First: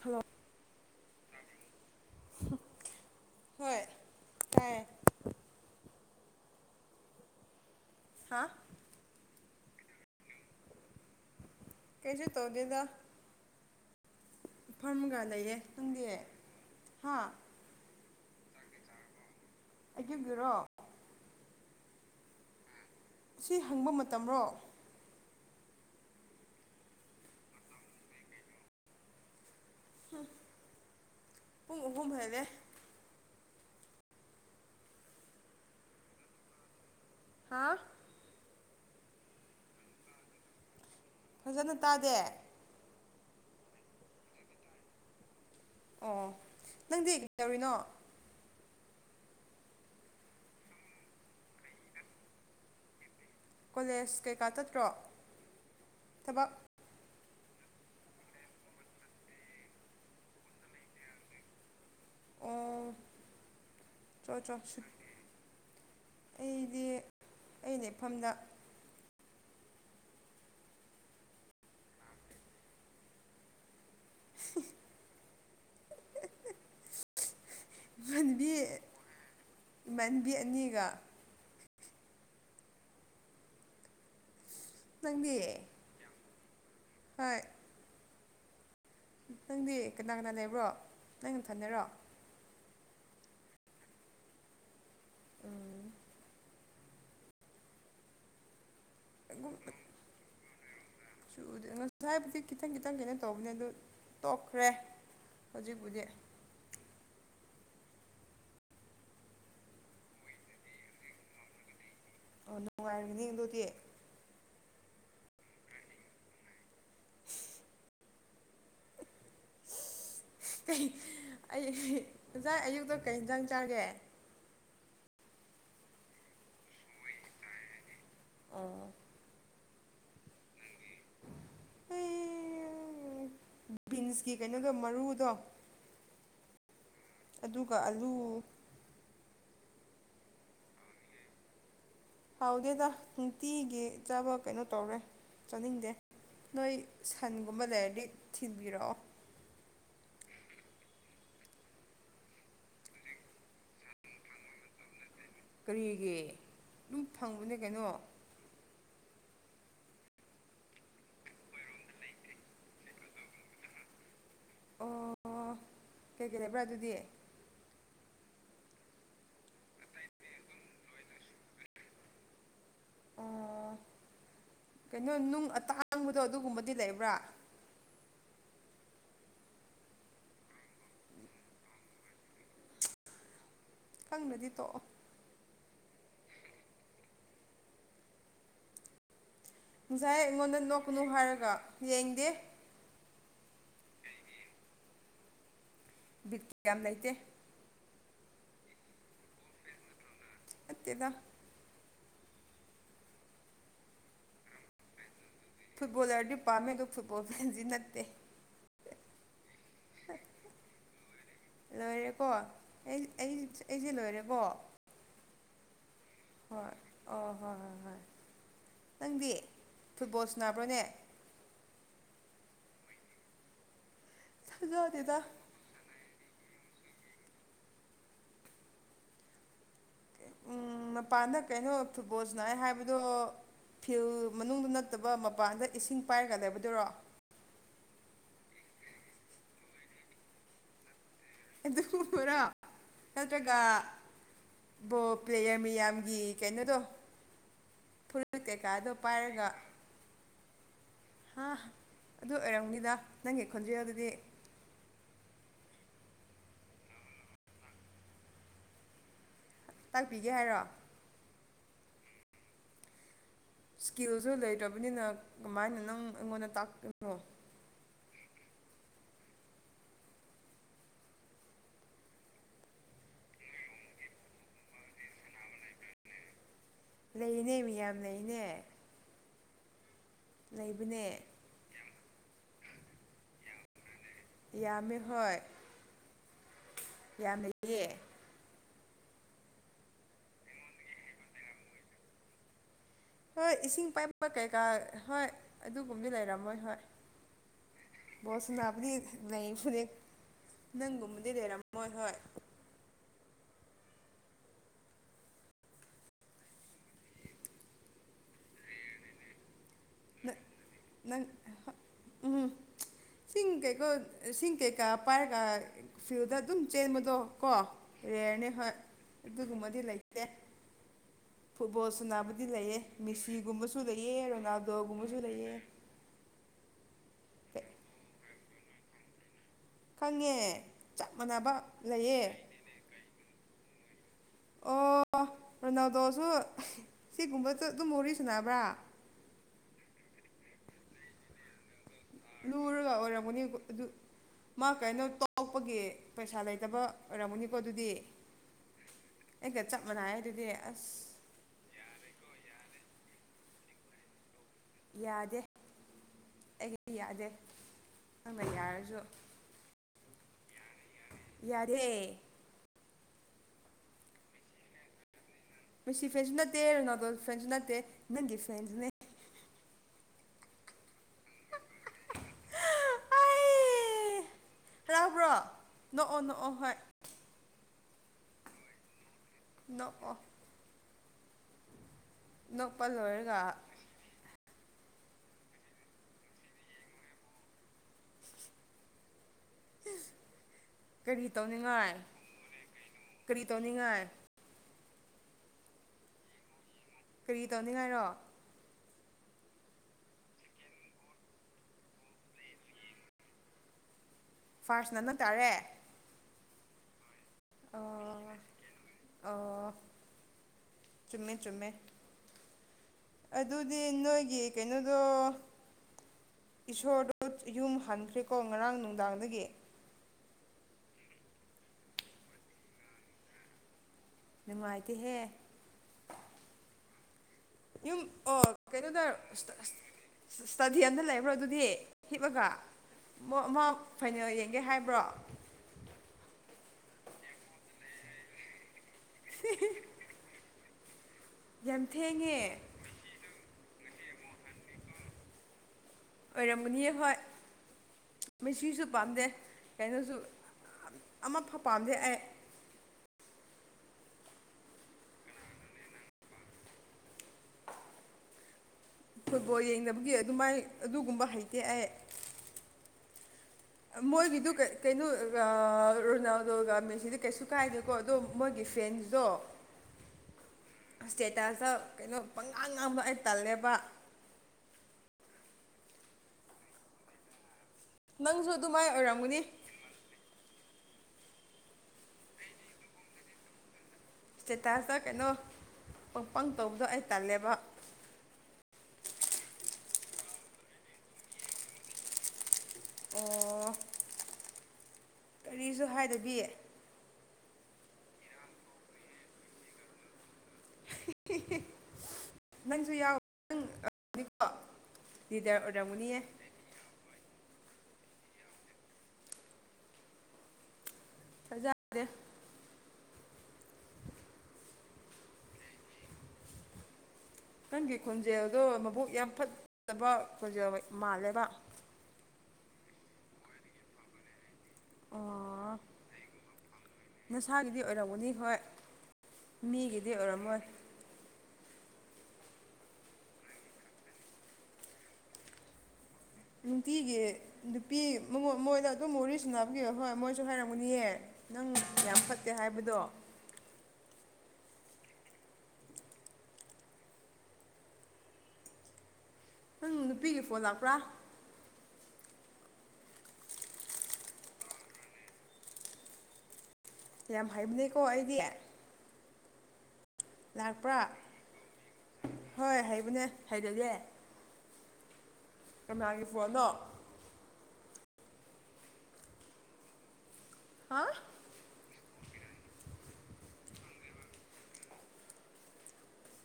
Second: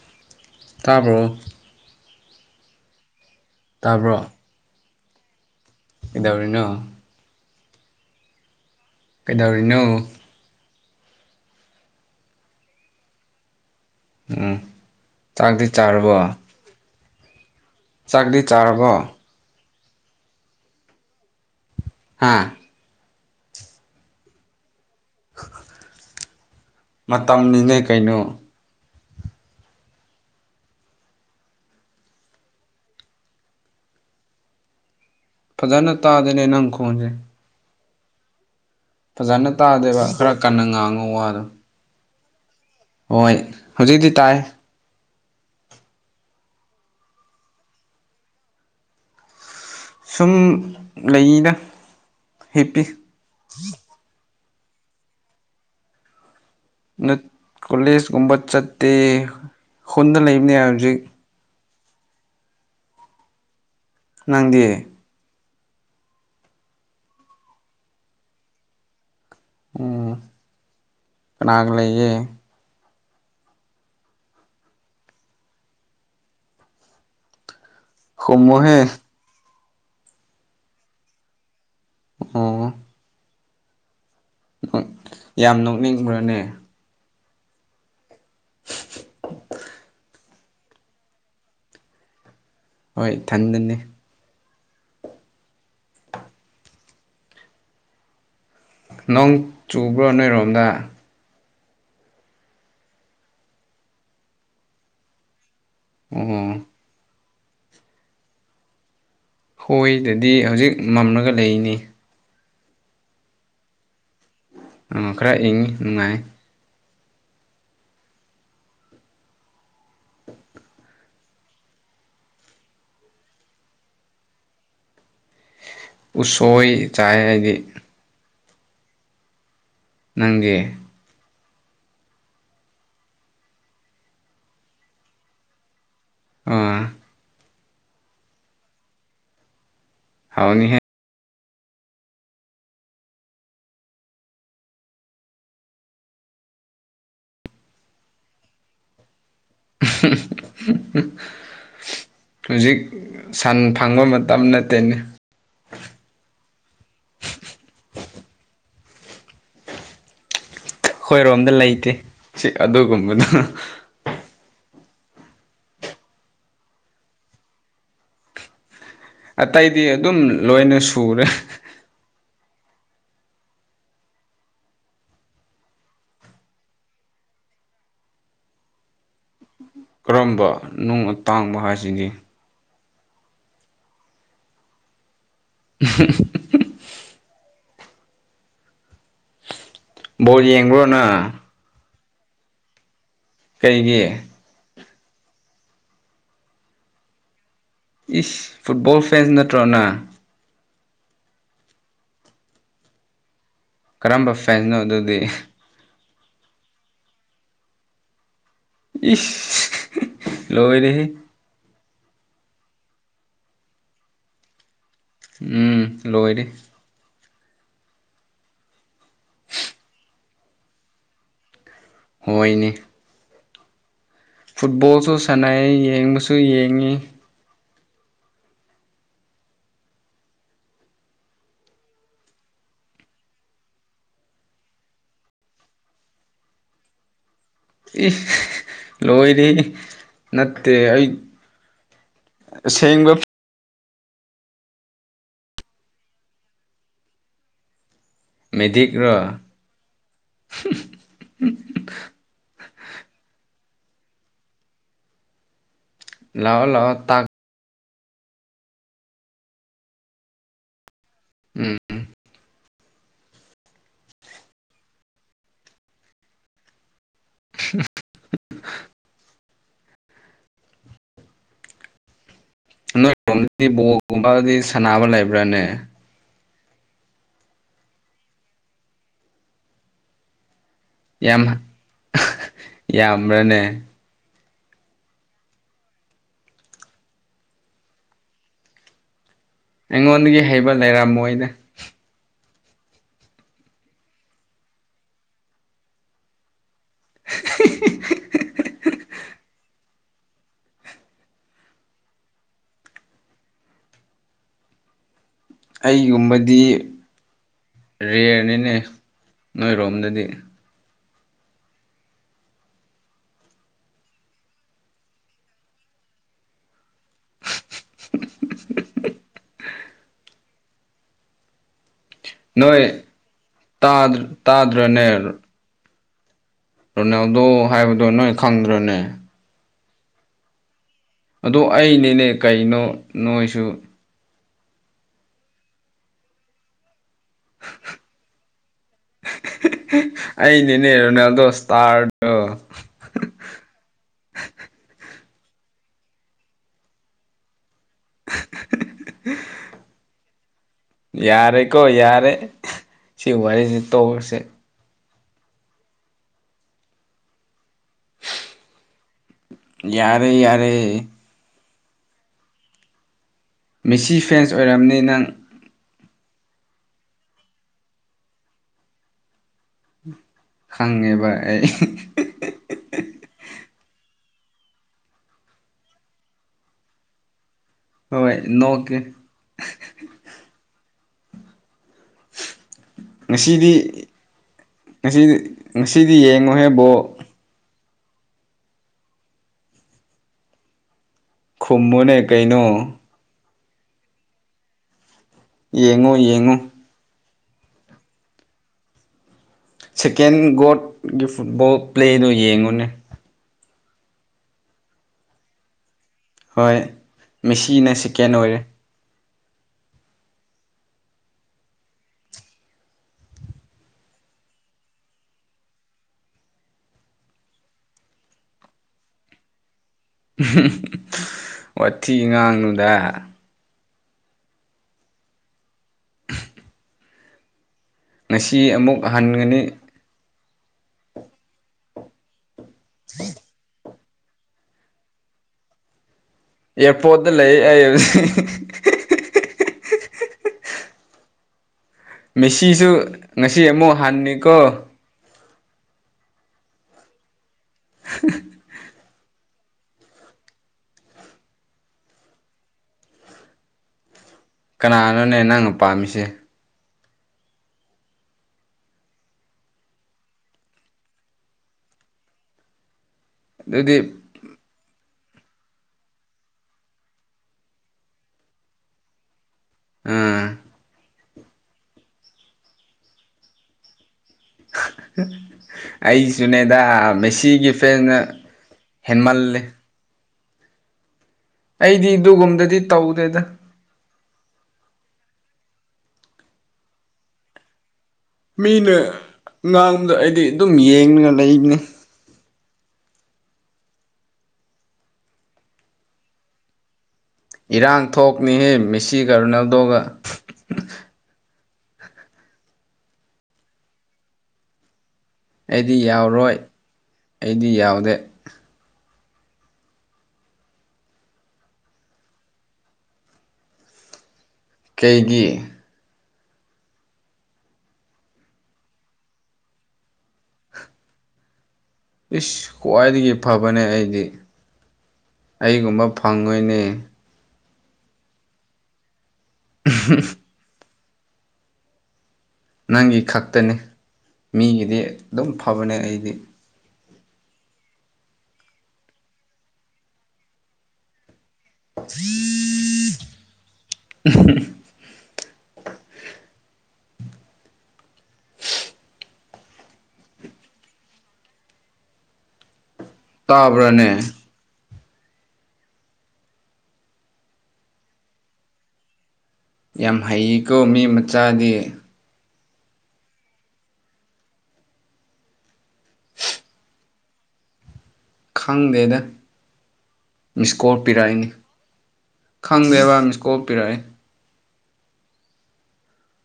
hello ꯇꯥꯕ꯭ꯔꯣ [unintelligible] ꯇꯥꯕ꯭ꯔꯣ ꯇꯥꯏꯌꯦ ꯀꯩꯗꯧꯔꯤꯅꯣ ꯍꯥꯥ ꯗꯧꯔꯤꯅꯣ ꯀꯩꯁꯨ ꯇꯧꯗꯦꯗ ꯎꯝ ꯆꯥꯛꯇꯤ ꯆꯥꯔꯕꯣ ꯍꯥꯥ ꯆꯥꯛꯗꯤ ꯆꯥꯔꯕꯣ ꯑꯩꯒꯤꯕꯤꯔꯣ ꯍꯥꯥ ꯁꯤ ꯍꯪꯕ ꯃꯇꯝꯔꯣ ꯃꯇꯝꯅꯤꯅꯦ ꯀꯩꯅꯣ ꯍꯝ ꯄꯨꯡ ꯑꯍꯨꯝ ꯍꯦꯜꯂꯦ ꯐꯖꯅ ꯇꯥꯗꯦꯅꯦ ꯅꯪ ꯈꯣꯟꯁꯦ [unintelligible] ꯐꯖꯅ ꯇꯥꯗꯦꯕ ꯈꯔ ꯀꯟꯅ ꯉꯥꯡꯉꯣ ꯐꯖꯅ ꯇꯥꯗꯦ ꯍꯣꯏ ꯍꯧꯖꯤꯛꯇꯤ ꯇꯥꯏ ꯑꯣ ꯅꯪꯗꯤ ꯀꯗꯧꯔꯤꯅꯣ ꯁꯨꯝ ꯂꯩꯗ ꯍꯤꯞꯄꯤ ꯀꯣꯂꯦꯖ ꯀꯩꯀꯥ ꯆꯠꯇ꯭ꯔꯣ ꯊꯕꯛ ꯅꯠ ꯀꯣꯂꯦꯖꯀꯨꯝꯕ ꯆꯠꯇꯦ ꯈꯨꯨꯟꯗ ꯂꯩꯕꯅꯦ ꯍꯧꯖꯤꯛ ꯑꯣ ꯆꯣ ꯆꯣ ꯅꯪꯗꯤ ꯁꯨꯠ ꯑꯩꯗꯤ ꯑꯩꯅ ꯏꯐꯝꯗ ꯎꯝ ꯀꯅꯥꯒ ꯂꯩꯌꯦ ꯈꯨꯝꯃꯣꯍꯦ ꯏꯃꯥꯟꯕꯤ ꯑꯅꯤꯒ ꯑꯣ ꯅꯪꯗꯤ ꯌꯥꯝ ꯅꯣꯛꯅꯤꯡꯕ꯭ꯔꯅꯦ ꯍꯣꯏ ꯅꯪꯗꯤ ꯀꯅꯥ ꯀꯅꯥ ꯂꯩꯕ꯭ꯔꯣ ꯅꯪ ꯅꯊꯟꯅꯔꯣ ꯍꯣꯏ ꯏꯊꯟꯗꯅꯦ ꯎꯝ ꯅꯣꯡ ꯆꯨꯕ꯭ꯔꯣ ꯅꯣꯏꯔꯣꯝꯗ ꯆꯨꯗꯦ ꯉꯁꯥꯏꯕꯨꯗꯤ ꯈꯤꯇꯪ ꯈꯤꯇꯪ ꯀꯩꯅꯣ ꯇꯧꯕꯅꯦ ꯑꯗꯨꯣ ꯇꯣꯛꯈ꯭ꯔꯦ ꯍꯧꯖꯤꯛꯕꯨꯗꯤ ꯑꯣ ꯍꯣꯏꯗꯗꯤ ꯍꯧꯖꯤꯛ ꯃꯝꯂꯒ ꯂꯩꯅꯤ ꯑꯣ ꯅꯨꯉꯥꯏꯔꯝꯒꯅꯦ ꯑꯗꯨꯗꯤ [unintelligible] ꯈꯔ ꯏꯪꯉꯤ ꯅꯨꯉꯥꯏ [unintelligible] ꯀꯩ ꯑꯩ ꯉꯁꯥꯏ ꯑꯌꯨꯛꯇꯣ ꯀꯩ ꯍꯤꯟꯖꯥꯡ ꯆꯥꯒꯦ ꯎꯁꯣꯏ ꯆꯥꯏ ꯍꯥꯏꯗꯤ ꯑꯣ ꯅꯪꯗꯤ ꯑꯩ ꯕꯤꯟꯁꯀꯤ ꯀꯩꯅꯣꯗꯣ ꯃꯔꯨꯗꯣ ꯑꯥ ꯑꯗꯨꯒ ꯑꯂꯨ ꯍꯥꯎꯅꯤꯍꯦ ꯍꯥꯎꯗꯦꯗ ꯅꯨꯡꯇꯤꯒꯤ ꯆꯥꯕ ꯀꯩꯅꯣ ꯇꯧꯔꯦ ꯆꯥꯅꯤꯡꯗꯦ ꯅꯣꯏ ꯁꯟꯒꯨꯝꯕ ꯂꯩꯔꯗꯤ ꯊꯤꯟꯕꯤꯔꯛꯑꯣ [unintelligible] ꯍꯨꯖꯤꯛ ꯁꯟ ꯐꯪꯕ ꯃꯇꯝ ꯅꯠꯇꯦꯅꯦ ꯀꯔꯤꯒꯤ ꯗꯨꯝ ꯐꯪꯕꯅꯦ ꯀꯩꯅꯣ ꯑꯈꯣꯏꯔꯣꯝꯗ ꯂꯩꯇꯦ ꯁꯤ ꯑꯗꯨꯒꯨꯝꯕꯗꯨ ꯑꯣ ꯑꯣ ꯀꯩꯀꯩ ꯂꯩꯕ꯭ꯔꯥ ꯑꯗꯨꯗꯤ ꯑꯇꯩꯗꯤ ꯑꯗꯨꯝ ꯂꯣꯏꯅ ꯁꯨꯔꯦ ꯑꯣ [inaudible] ꯀꯩꯅꯣ ꯅꯨꯡ ꯑꯇꯥꯡꯕꯗꯣ ꯑꯗꯨꯒꯨꯝꯕꯗꯤ ꯂꯩꯕ꯭ꯔꯥ ꯀꯔꯝꯕ ꯅꯨꯡ ꯑꯇꯥꯡꯕ ꯍꯥꯏꯁꯤꯗꯤ ꯈꯪꯗ꯭ꯔꯗꯤ ꯇꯣꯛꯑꯣ [unintelligible] ꯉꯁꯥꯏ ꯕꯣꯜ ꯑꯩꯉꯣꯟꯗ ꯌꯦꯡꯕ꯭ꯔꯣ ꯅꯣꯛꯀꯅꯨ ꯅꯪ ꯍꯥꯏꯔꯒ ꯌꯦꯡꯗꯦ ꯀꯩꯒꯤ ꯕꯤꯠ ꯀꯌꯥꯝ ꯂꯩꯇꯦ ꯏꯁ ꯐꯨꯠꯕꯣꯜ ꯐꯦꯟ ꯅꯠꯇ꯭ꯔꯣꯅꯥ ꯅꯠꯇꯦꯗ ꯀꯔꯝꯕ ꯐꯦꯟꯅꯣ ꯑꯗꯨꯗꯤ ꯐꯨꯠꯕꯣꯜꯂꯔꯗꯤ ꯄꯥꯝꯃꯦ ꯑꯗꯣ ꯐꯨꯠꯕꯣꯜ ꯐꯦꯟꯗꯤ ꯅꯠꯇꯦ ꯏꯁ ꯂꯣꯏꯔꯦꯍꯦ ꯂꯣꯏꯔꯦꯀꯣ ꯑꯩ ꯑꯩ ꯑꯩꯁꯦ ꯂꯣꯏꯔꯦꯀꯣ ꯎꯝ ꯂꯣꯏꯔꯦ ꯍꯣꯏ ꯑꯣ ꯍꯣꯏ ꯍꯣꯏ ꯍꯣꯏ ꯅꯪꯗꯤ ꯐꯨꯠꯕꯣꯜ ꯁ꯭ꯅꯥꯕ꯭ꯔꯣꯅꯦ ꯍꯣꯏꯅꯦ ꯐꯨꯠꯕꯣꯜꯁꯨ ꯊꯥꯖꯗꯦꯗ ꯁꯥꯟꯅꯩ ꯌꯦꯡꯕꯁꯨ ꯌꯦꯡꯉꯤ [inaudible] ꯎꯝ ꯃꯄꯥꯟꯗ ꯀꯩꯅꯣ ꯐꯨꯠꯕꯣꯜ ꯁ꯭ꯅꯥꯌꯦ ꯍꯥꯏꯕꯗꯣ ꯐꯤꯜ ꯃꯅꯨꯡꯗ ꯅꯠꯇꯕ ꯃꯄꯥꯟꯗ ꯏꯁꯤꯡ ꯄꯥꯏꯔꯒ ꯂꯩꯕꯗꯨꯔꯣ ꯏꯁ ꯂꯣꯏꯔꯦꯍꯦ ꯅꯠꯇꯦ ꯑꯩ ꯑꯗꯨ ꯐꯨꯔꯣ ꯑꯁꯦꯡꯕ ꯅꯠꯇ꯭ꯔꯒꯥ ꯕꯣꯜ ꯄ꯭ꯂꯦꯌꯔ ꯃꯌꯥꯝꯒꯤ ꯀꯩꯅꯣꯗꯣ ꯐꯨꯔ ꯔꯤꯠ ꯀꯩꯀꯥꯗꯣ ꯃꯦꯗꯤꯛꯔꯣ ꯄꯥꯏꯔꯒ ꯍꯥ ꯑꯗꯨ ꯑꯣꯏꯔꯝꯅꯤꯗ ꯅꯪꯒꯤ ꯈꯣꯟꯖꯦꯜꯗꯨꯗꯤ ꯂꯥꯛꯑꯣ ꯂꯥꯛꯑꯣ ꯇꯥꯛ ꯇꯥꯛꯄꯤꯒꯦ ꯍꯥꯏꯔꯣ ꯎꯝ ꯁ꯭ꯀꯤꯜꯖꯨ ꯂꯩꯇ꯭ꯔꯕꯅꯤꯅ ꯀꯃꯥꯏꯅ ꯅꯪ ꯑꯩꯉꯣꯟꯗ ꯇꯥꯛꯇꯨꯢꯅꯣ [inaudible] ꯅꯣꯏꯔꯣꯝꯗꯤ ꯕꯣꯜꯒꯨꯝꯕꯗꯤ ꯁꯥꯟꯅꯕ ꯂꯩꯕ꯭ꯔꯅꯦ ꯂꯩꯅꯦ ꯃꯤꯌꯥꯝ ꯂꯩꯅꯦ ꯂꯩꯕꯅꯦ [unintelligible] ꯌꯥꯝꯕ꯭ꯔꯅꯦ ꯌꯥꯝꯃꯦ ꯍꯣꯏ ꯌꯥꯝ ꯂꯩꯌꯦ ꯑꯩꯉꯣꯟꯗꯒꯤ ꯍꯩꯕ ꯂꯩꯔꯝꯃꯣꯏꯗ ꯍꯣꯏ ꯏꯁꯤꯡ ꯄꯥꯏꯕ ꯀꯩꯀꯥ ꯍꯣꯏ ꯑꯗꯨꯒꯨꯝꯗꯤ ꯂꯩꯔꯝꯃꯣꯏ ꯍꯣꯏ ꯕꯣꯜ ꯁꯥꯟꯅꯕꯗꯤ ꯂꯩꯕꯅꯦ ꯅꯪꯒꯨꯝꯕꯗꯤ ꯂꯩꯔꯝꯃꯣꯏ ꯍꯣꯏ ꯑꯩꯒꯨꯝꯕꯗꯤ ꯔꯦꯌꯔ ꯅꯤꯅꯦ ꯅꯣꯏꯔꯣꯝꯗꯗꯤ ꯅꯪ ꯍ [unintelligible] [inaudible] ꯏꯁꯤꯡ ꯀꯩꯀꯣ ꯏꯁꯤꯡ ꯀꯩꯀꯥ ꯄꯥꯏꯔꯒ ꯐꯤꯜꯗ ꯑꯗꯨꯝ ꯆꯦꯟꯕꯗꯣ ꯀꯣ ꯔꯦꯌꯔꯅꯦ ꯍꯣꯏ ꯑꯗꯨꯒꯨꯝꯕꯗꯤ ꯂꯩꯇꯦ ꯐꯨꯠꯕꯣꯜ ꯁꯥꯟꯅꯕꯗꯤ ꯂꯩꯌꯦ ꯅꯣꯏ ꯃꯤꯁꯤꯒꯨꯝꯕꯁꯨ ꯂꯩꯌꯦ ꯔꯣꯅꯥꯜꯗꯣ ꯇꯥꯗ꯭ꯔꯅꯦ ꯒꯨꯝꯕꯁꯨ ꯂꯩꯌꯦ ꯔꯣꯅꯥꯜꯗꯣ ꯍꯥꯏꯕꯗꯣ ꯅꯣꯏ ꯈꯪꯗ꯭ꯔꯅꯦ ꯈꯪꯉꯦ ꯆꯞ ꯃꯥꯟꯅꯕ ꯑꯗꯣ ꯂꯩꯌꯦ ꯑꯩꯅꯤꯅꯦ ꯀꯩꯅꯣ ꯅꯣꯏꯁꯨ ꯑꯣ [inaudible] ꯔꯣꯅꯥꯜꯗꯣꯁꯨ ꯁꯤꯒꯨꯝꯕꯁꯨ ꯑꯗꯨꯝ ꯋꯥꯔꯤ ꯁꯥꯅꯕ꯭ꯔ [unintelligible] ꯑꯩꯅꯤꯅꯦ ꯔꯣꯅꯥꯜꯗꯣ ꯏꯁꯇꯥꯔ [unintelligible] ꯂꯨꯔꯒ ꯑꯣꯏꯔꯝꯒꯅꯤ ꯑꯗꯨ ꯃꯥ ꯀꯩꯅꯣ ꯇꯣꯛꯄꯒꯤ ꯄꯩꯁꯥ ꯂꯩꯇꯕ ꯑꯣꯏꯔꯝꯒꯅꯤꯀꯣ ꯑꯗꯨꯗꯤ ꯑꯩꯒ ꯆꯞ ꯃꯥꯅꯩꯌꯦ ꯑꯗꯨꯗꯤ ꯑꯁ ꯌꯥꯔꯦꯀꯣ ꯌꯥꯔꯦ ꯁꯤ ꯋꯥꯔꯤꯁꯦ ꯇꯣꯛꯔꯁꯦ ꯌꯥꯗꯦ ꯑꯩꯒꯤꯗꯤ ꯌꯥꯗꯦ ꯅꯪꯅ ꯌꯥꯔꯖꯨ ꯌꯥꯔꯦ ꯌꯥꯔꯦ ꯌꯥꯗꯦ ꯃꯤꯁꯤ ꯐꯦꯟꯁ ꯑꯣꯏꯔꯝꯅꯤ ꯅꯪ ꯃꯦꯁꯤ ꯐꯦꯟꯁꯨ ꯅꯠꯇꯦ ꯔꯣꯅꯥꯜꯗꯣ ꯐꯦꯟꯁꯨ ꯅꯠꯇꯦ ꯅꯪꯒꯤ ꯐꯦꯟꯁꯅꯦ ꯈꯪꯉꯦꯕ ꯑꯩ [unintelligible] ꯑꯩ ꯍꯔꯥꯎꯕ꯭ꯔꯣ ꯅꯣꯛꯑꯣ ꯅꯣꯛꯑꯣ ꯍꯣꯏ ꯍꯣꯏ ꯅꯣꯛꯀꯦ ꯅꯣꯛꯑꯣ ꯅꯣꯛꯄ ꯂꯣꯏꯔꯒ ꯉꯁꯤ ꯉꯁꯤꯗꯤ ꯌꯦꯡꯉꫭꯍꯦ ꯕꯣꯜ ꯀꯔꯤ ꯇꯧꯅꯤꯡꯉꯥꯏ ꯈꯨꯝꯃꯨꯅꯦ ꯀꯩꯅꯣ ꯀꯔꯤ ꯇꯧꯅꯤꯡꯉꯥꯏ ꯌꯦꯡꯉꫭ ꯌꯦꯡꯉꫭ ꯀꯔꯤ ꯇꯧꯅꯤꯡꯉꯥꯏꯔꯣ ꯁꯦꯀꯦꯟ ꯒꯣꯠꯒꯤ ꯐꯨꯠꯕꯣꯜ ꯄ꯭ꯂꯦꯗꯨ ꯌꯦꯡꯉꯨꯅꯦ ꯐꯥꯔꯁꯅ ꯅꯪ ꯇꯥꯔꯦ ꯍꯣꯏ ꯑꯣ ꯃꯦꯁꯤꯅ ꯁꯦꯀꯦꯟ ꯑꯣꯏꯔꯦ ꯑꯣ ꯆꯨꯝꯃꯦ ꯆꯨꯝꯃꯦ ꯑꯗꯨꯗꯤ ꯅꯣꯏꯒꯤ ꯀꯩꯅꯣꯗꯣ ꯏꯁꯣꯔꯗꯨ ꯌꯨꯝ ꯍꯟꯈ꯭ꯔꯦꯀꯣ ꯉꯔꯥꯡ ꯅꯨꯡꯗꯥꯡꯗꯒꯤ [unintelligible] ꯋꯥꯊꯤ ꯉꯥꯡꯅꯨꯗꯥ ꯅꯨꯡꯉꯥꯢꯇꯦꯍꯦ ꯉꯁꯤ ꯑꯃꯨꯛ ꯍꯟꯒꯅꯤ ꯁ ꯁ꯭ꯇꯗꯤꯌꯟꯗ ꯂꯩꯕ꯭ꯔꯣ ꯑꯗꯨꯗꯤ ꯍꯤꯞꯑꯒ ꯃꯣ ꯃꯥ ꯐꯥꯢꯅꯦꯜ ꯌꯦꯡꯒꯦ ꯍꯥꯏꯕ꯭ꯔꯣ ꯑꯦꯌꯥꯔꯄꯣꯔꯠꯇ ꯂꯩ ꯑꯩ ꯍꯨꯖꯤꯛ ꯌꯥꯝ ꯊꯦꯡꯉꯦ ꯃꯦꯁꯤꯁꯨ ꯉꯁꯤ ꯑꯃꯨꯛ ꯍꯟꯅꯤꯀꯣ ꯑꯣꯏꯔꯝꯒꯅꯤ ꯍꯣꯏ ꯃꯦꯁꯤꯁꯨ ꯄꯥꯝꯗꯦ ꯀꯩꯅꯣꯁꯨ ꯑꯃꯐꯥꯎ ꯄꯥꯝꯗꯦ ꯑꯩ ꯀꯅꯥꯅꯣꯅꯦ ꯅꯪꯅ ꯄꯥꯝꯃꯤꯁꯦ [inaudible] ꯐꯨꯠꯕꯣꯜ ꯌꯦꯡꯗꯕꯒꯤ ꯑꯗꯨꯃꯥꯏ ꯑꯗꯨꯒꯨꯝꯕ ꯍꯩꯇꯦ ꯑꯩ ꯑꯗꯨꯗꯤ ꯑ ꯃꯣꯏꯒꯤꯗꯨ ꯀꯩ ꯀꯩꯅꯣ ꯑ ꯑꯥ ꯔꯣꯅꯥꯜꯗꯣꯒ ꯃꯦꯁꯤꯗꯤ ꯀꯩꯁꯨ ꯀꯥꯏꯗꯦꯀꯣ ꯑꯗꯣ ꯃꯣꯏꯒꯤ ꯐꯦꯟꯁꯗꯣ ꯎꯝ ꯁ꯭ꯇꯦꯇꯁꯇ ꯀꯩꯅꯣ ꯄꯪꯉꯥꯡ ꯉꯥꯡꯕ ꯑꯩ ꯇꯜꯂꯦꯕꯥ ꯑꯩꯁꯨꯅꯦꯗꯥ ꯃꯦꯁꯤꯒꯤ ꯄꯦꯟꯅ ꯅꯪꯁꯨ ꯑꯗꯨꯃꯥꯏꯅ ꯑꯣꯏꯔꯝꯒꯅꯤ ꯍꯦꯟꯃꯜꯂꯦ ꯑꯩꯗꯤ ꯑꯗꯨꯒꯨꯝꯗꯗꯤ ꯇꯧꯗꯦꯗ ꯁ꯭ꯇꯦꯇꯥꯁꯇ ꯀꯩꯅꯣ ꯄꯪꯄꯪ ꯇꯧꯕꯗꯣ ꯑꯩ ꯇꯜꯂꯦꯕ ꯃꯤꯅ ꯉꯥꯡꯕꯗ ꯑꯩꯗꯤ ꯑꯗꯨꯝ ꯌꯦꯡꯂꯒ ꯂꯩꯕꯅꯤ ꯑꯣ ꯀꯔꯤꯁꯨ ꯍꯥꯏꯗꯕꯤ ꯏꯔꯥꯡ ꯊꯣꯛꯅꯤꯍꯦ ꯃꯦꯁꯤꯒ ꯔꯣꯅꯥꯜꯗꯣꯒ ꯅꯪꯁꯨ ꯌꯥꯎ ꯅꯪ [unintelligible] ꯑꯩꯗꯤ ꯌꯥꯎꯔꯣꯏ ꯑꯩꯗꯤ ꯌꯥꯎꯗꯦ ꯊꯥꯖꯗꯦ ꯀꯩꯒꯤ ꯅꯪꯒꯤ ꯈꯣꯟꯖꯦꯜꯗꯣ ꯃꯕꯨꯛ ꯌꯥꯝ ꯐꯠꯇꯕ ꯈꯣꯟꯖꯦꯜ ꯃꯥꯜꯂꯦꯕ ꯏꯁ ꯈ꯭ꯋꯥꯏꯗꯒꯤ ꯐꯕꯅꯦ ꯑꯩꯗꯤ ꯑꯣ ꯑꯩꯒꯨꯝꯕ ꯐꯪꯉꯣꯏꯅꯦ ꯁꯥꯒꯤꯗꯤ ꯑꯣꯏꯔꯝꯒꯅꯤ ꯍꯣꯏ ꯃꯤꯒꯤꯗꯤ ꯑꯣꯏꯔꯝꯃꯣꯏ ꯅꯪꯒꯤ ꯈꯛꯇꯅꯤ ꯃꯤꯒꯤꯗꯤ ꯑꯗꯨꯝ ꯐꯕꯅꯦ ꯑꯩꯗꯤ ꯅꯨꯡꯇꯤꯒꯤ ꯅꯨꯄꯤ ꯃꯣꯃꯣ ꯃꯣꯏꯗ ꯑꯗꯨꯝ ꯋꯥꯔꯤ ꯁ꯭ꯅꯥꯕꯒꯤ ꯍꯣꯏ ꯃꯣꯏꯁꯨ ꯍꯥꯏꯔꯝꯒꯅꯤꯌꯦ ꯅꯪ ꯌꯥꯝ ꯐꯠꯇꯦ ꯍꯥꯏꯕꯗꯣ [unintelligible] ꯅꯪꯅ ꯅꯨꯄꯤꯒꯤ ꯐꯣꯟ ꯂꯥꯛꯄ꯭ꯔꯥ ꯇꯥꯕ꯭ꯔꯥꯅꯦ ꯌꯥꯝ ꯍꯩꯕꯅꯦꯀꯣ ꯑꯩꯗꯤ ꯌꯥꯝ ꯍꯩꯌꯦꯀꯣ ꯃꯤ ꯂꯥꯛꯄ꯭ꯔꯥ ꯃꯆꯥꯗꯤ ꯍꯣꯏ ꯍꯩꯕꯅꯦ ꯍꯩꯇꯗꯦ ꯀꯅꯥꯒꯤ ꯐꯣꯟꯅꯣ ꯈꯪꯗꯦꯗ ꯃꯤꯁꯀꯣꯜ ꯍꯥ ꯄꯤꯔꯛꯏꯅꯤ ꯈꯪꯗꯦꯕ ꯃꯤꯁꯀꯣꯜ ꯄꯤꯔꯛꯑꯦ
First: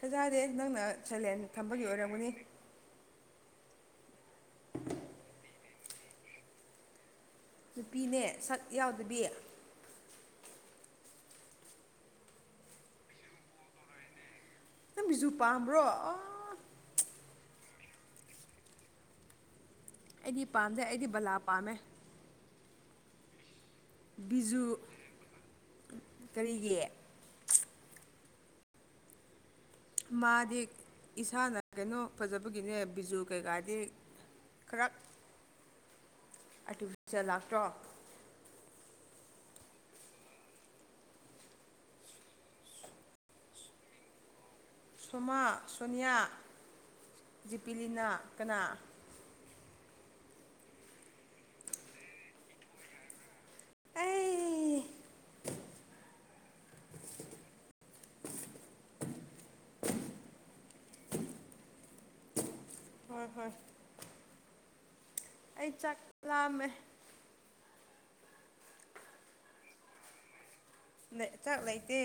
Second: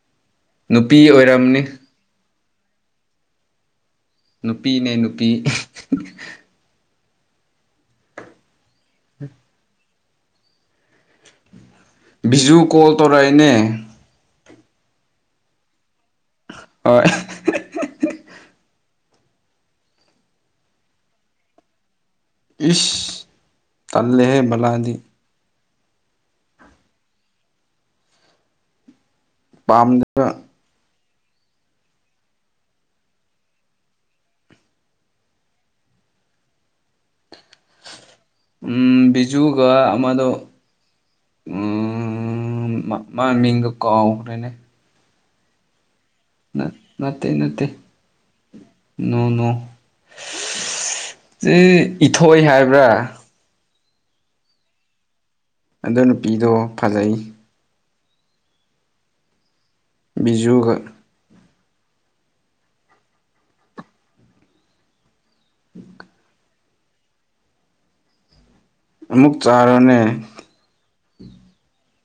ꯊꯥꯖꯗꯦ ꯅꯪꯅ ꯅꯨꯄꯤ ꯁꯥꯏꯂꯦꯟ ꯑꯣꯏꯔꯝꯅꯤ ꯊꯝꯕꯒꯤ ꯑꯣꯏꯔꯝꯒꯅꯤ ꯅꯨꯄꯤꯅꯦ ꯅꯨꯄꯤ [unintelligible] ꯅꯨꯄꯤꯅꯦ ꯁꯛ ꯌꯥꯎꯗꯕꯤ ꯕꯤꯖꯨ ꯀꯣꯜ ꯇꯧꯔꯑꯦꯅꯦ ꯅꯪ ꯕꯤꯖꯨ ꯄꯥꯝꯕ꯭ꯔꯣ ꯑꫭ ꯍꯣꯏ [unintelligible] ꯑꯩꯗꯤ ꯄꯥꯝꯗꯦ ꯑꯩꯗꯤ ꯕꯂꯥ ꯄꯥꯝꯃꯦ ꯏꯁ ꯇꯜꯂꯦꯍꯦ ꯕꯤꯖꯨ ꯕꯂꯥꯗꯤ ꯀꯔꯤꯒꯤ ꯄꯥꯝꯗꯦꯕ ꯃꯥꯗꯤ ꯏꯁꯥꯅ ꯀꯩꯅꯣ ꯐꯖꯕꯒꯤꯅꯦ ꯕꯤꯖꯨ ꯀꯩꯀꯥꯗꯤ [unintelligible] ꯑꯥꯔꯇꯤꯐꯤꯁꯦꯜ ꯂꯥꯛꯇ꯭ꯔꯣ ꯎꯝ ꯕꯤꯖꯨꯒ ꯑꯃꯗꫭ [unintelligible] ꯎꯝ ꯃꯃꯤꯡꯗꫭ ꯀꯥꯥꯎꯈ꯭ꯔꯦꯅꯦ ꯁꫭꯃꯥ ꯅꯠꯇꯦ ꯅꯠꯇꯦ ꯀꯅꯥ ꯅꯣ ꯅꫭ [unintelligible] ꯏꯊꯣꯏ ꯍꯥꯏꯕ꯭ꯔ ꯑꯩ ꯑꯗꯣ ꯅꯨꯄꯤꯗꯣ ꯐꯖꯩ ꯕꯤꯖꯨꯒ ꯍꯣꯏ ꯍꯣꯏ ꯑꯩ ꯆꯥꯛ ꯂꯥꯝꯃꯦ ꯑꯃꯨꯛ ꯆꯥꯔꫭꯅꯦ ꯂꯩ ꯆꯥꯛ ꯂꯩꯇꯦ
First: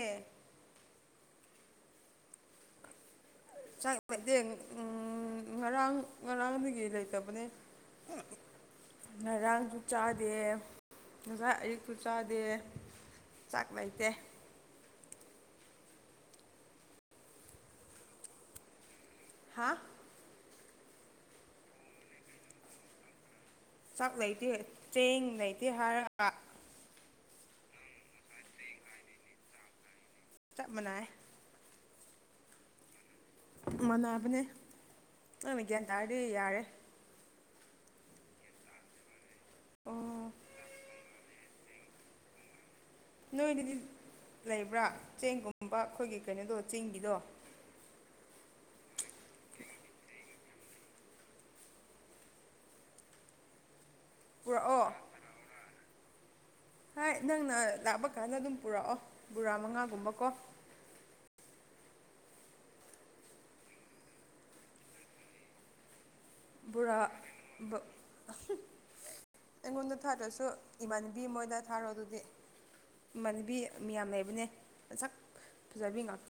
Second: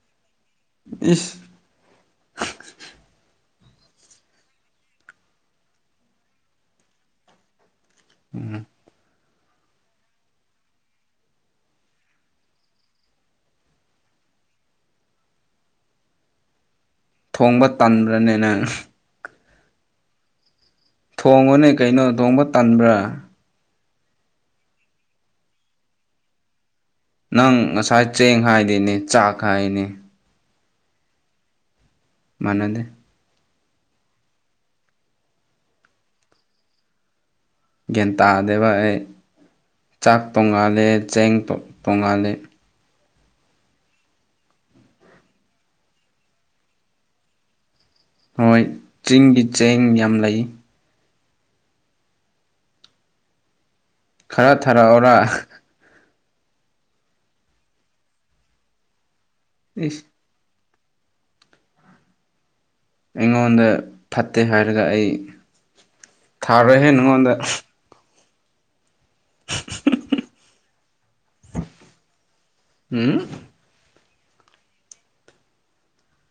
ꯏꯁ [unintelligible] ꯆꯥꯛ ꯂꯩꯇꯦ ꯉꯔꯥꯡ ꯉꯔꯥꯡꯗꯒꯤ ꯂꯩꯇꯕꯅꯦ ꯎꯝ ꯉꯔꯥꯡꯖꯨ ꯆꯥꯗꯦ ꯉꯁꯥꯏ ꯑꯌꯨꯛꯁꯨ ꯆꯥꯗꯦ ꯆꯥꯛ ꯂꯩꯇꯦ ꯊꯣꯡꯕ ꯇꯟꯕ꯭ꯔꯅꯦ ꯅꯪ ꯍꯥ ꯊꯣꯡꯉꫭꯅꯦ ꯀꯩꯅꯣ ꯊꯣꯡꯕ ꯇꯟꯕ꯭ꯔ ꯆꯥꯛ ꯂꯩꯇꯦ ꯆꯦꯡ ꯂꯩꯇꯦ ꯍꯥꯏꯔꯒ ꯅꯪ ꯉꯁꯥꯏ ꯆꯦꯡ ꯍꯥꯏꯗꯦꯅꯦ ꯆꯥꯛ ꯍꯥꯏꯅꯦ ꯆꯞ ꯃꯥꯟꯅꯩ ꯃꯥꯟꯅꯗꯦ ꯃꯥꯟꯅꯕꯅꯦ ꯅꯪꯅ ꯒ꯭ꯌꯥꯟ ꯇꯥꯔꯗꯤ ꯌꯥꯔꯦ ꯒ꯭ꯌꯥꯟ ꯇꯥꯗꯦꯕ ꯑꯩ ꯑꯣ ꯆꯥꯛ ꯇꯣꯡꯉꯥꯜꯂꯦ ꯆꯦꯡ ꯇꯣꯡꯉꯥꯜꯂꯦ ꯅꯣꯏꯗꯗꯤ ꯂꯩꯕ꯭ꯔ ꯆꯦꯡꯒꯨꯝꯕ ꯑꯈꯣꯏꯒꯤ ꯀꯩꯅꯣꯗꯣ ꯆꯤꯡꯒꯤꯗꯣ ꯍꯣꯏ ꯆꯤꯡꯒꯤ ꯆꯦꯡ ꯌꯥꯝ ꯂꯩ ꯈꯔ ꯊꯥꯔꯛꯑꯣꯔ ꯍꯥꯏꯠ ꯅꯪꯅ ꯂꯥꯛꯄ ꯀꯥꯟꯗ ꯑꯗꯨꯝ ꯄꯨꯔꯛꯑꯣ ꯕꯣꯔꯥ ꯏꯁ ꯃꯉꯥꯒꯨꯝꯕ ꯀꯣ ꯑꯩꯉꯣꯟꯗ ꯐꯠꯇꯦ ꯍꯥꯏꯔꯒ ꯑꯩ ꯊꯥꯔꯣꯏꯍꯦ ꯕꯣꯔꯥ ꯅꯪꯉꯣꯟꯗ ꯕ- ꯑꯩꯉꯣꯟꯗ ꯊꯥꯗ꯭ꯔꯁꯨ ꯏꯃꯥꯟꯅꯕꯤ ꯃꯣꯏꯗ ꯊꯥꯔꯣ ꯑꯗꯨꯗꯤ ꯎꯝ ꯏꯃꯥꯟꯅꯕꯤ ꯃꯤꯌꯥꯝ ꯂꯩꯕꯅꯦ ꯃꯁꯛ ꯐꯖꯕꯤ ꯉꯥꯛ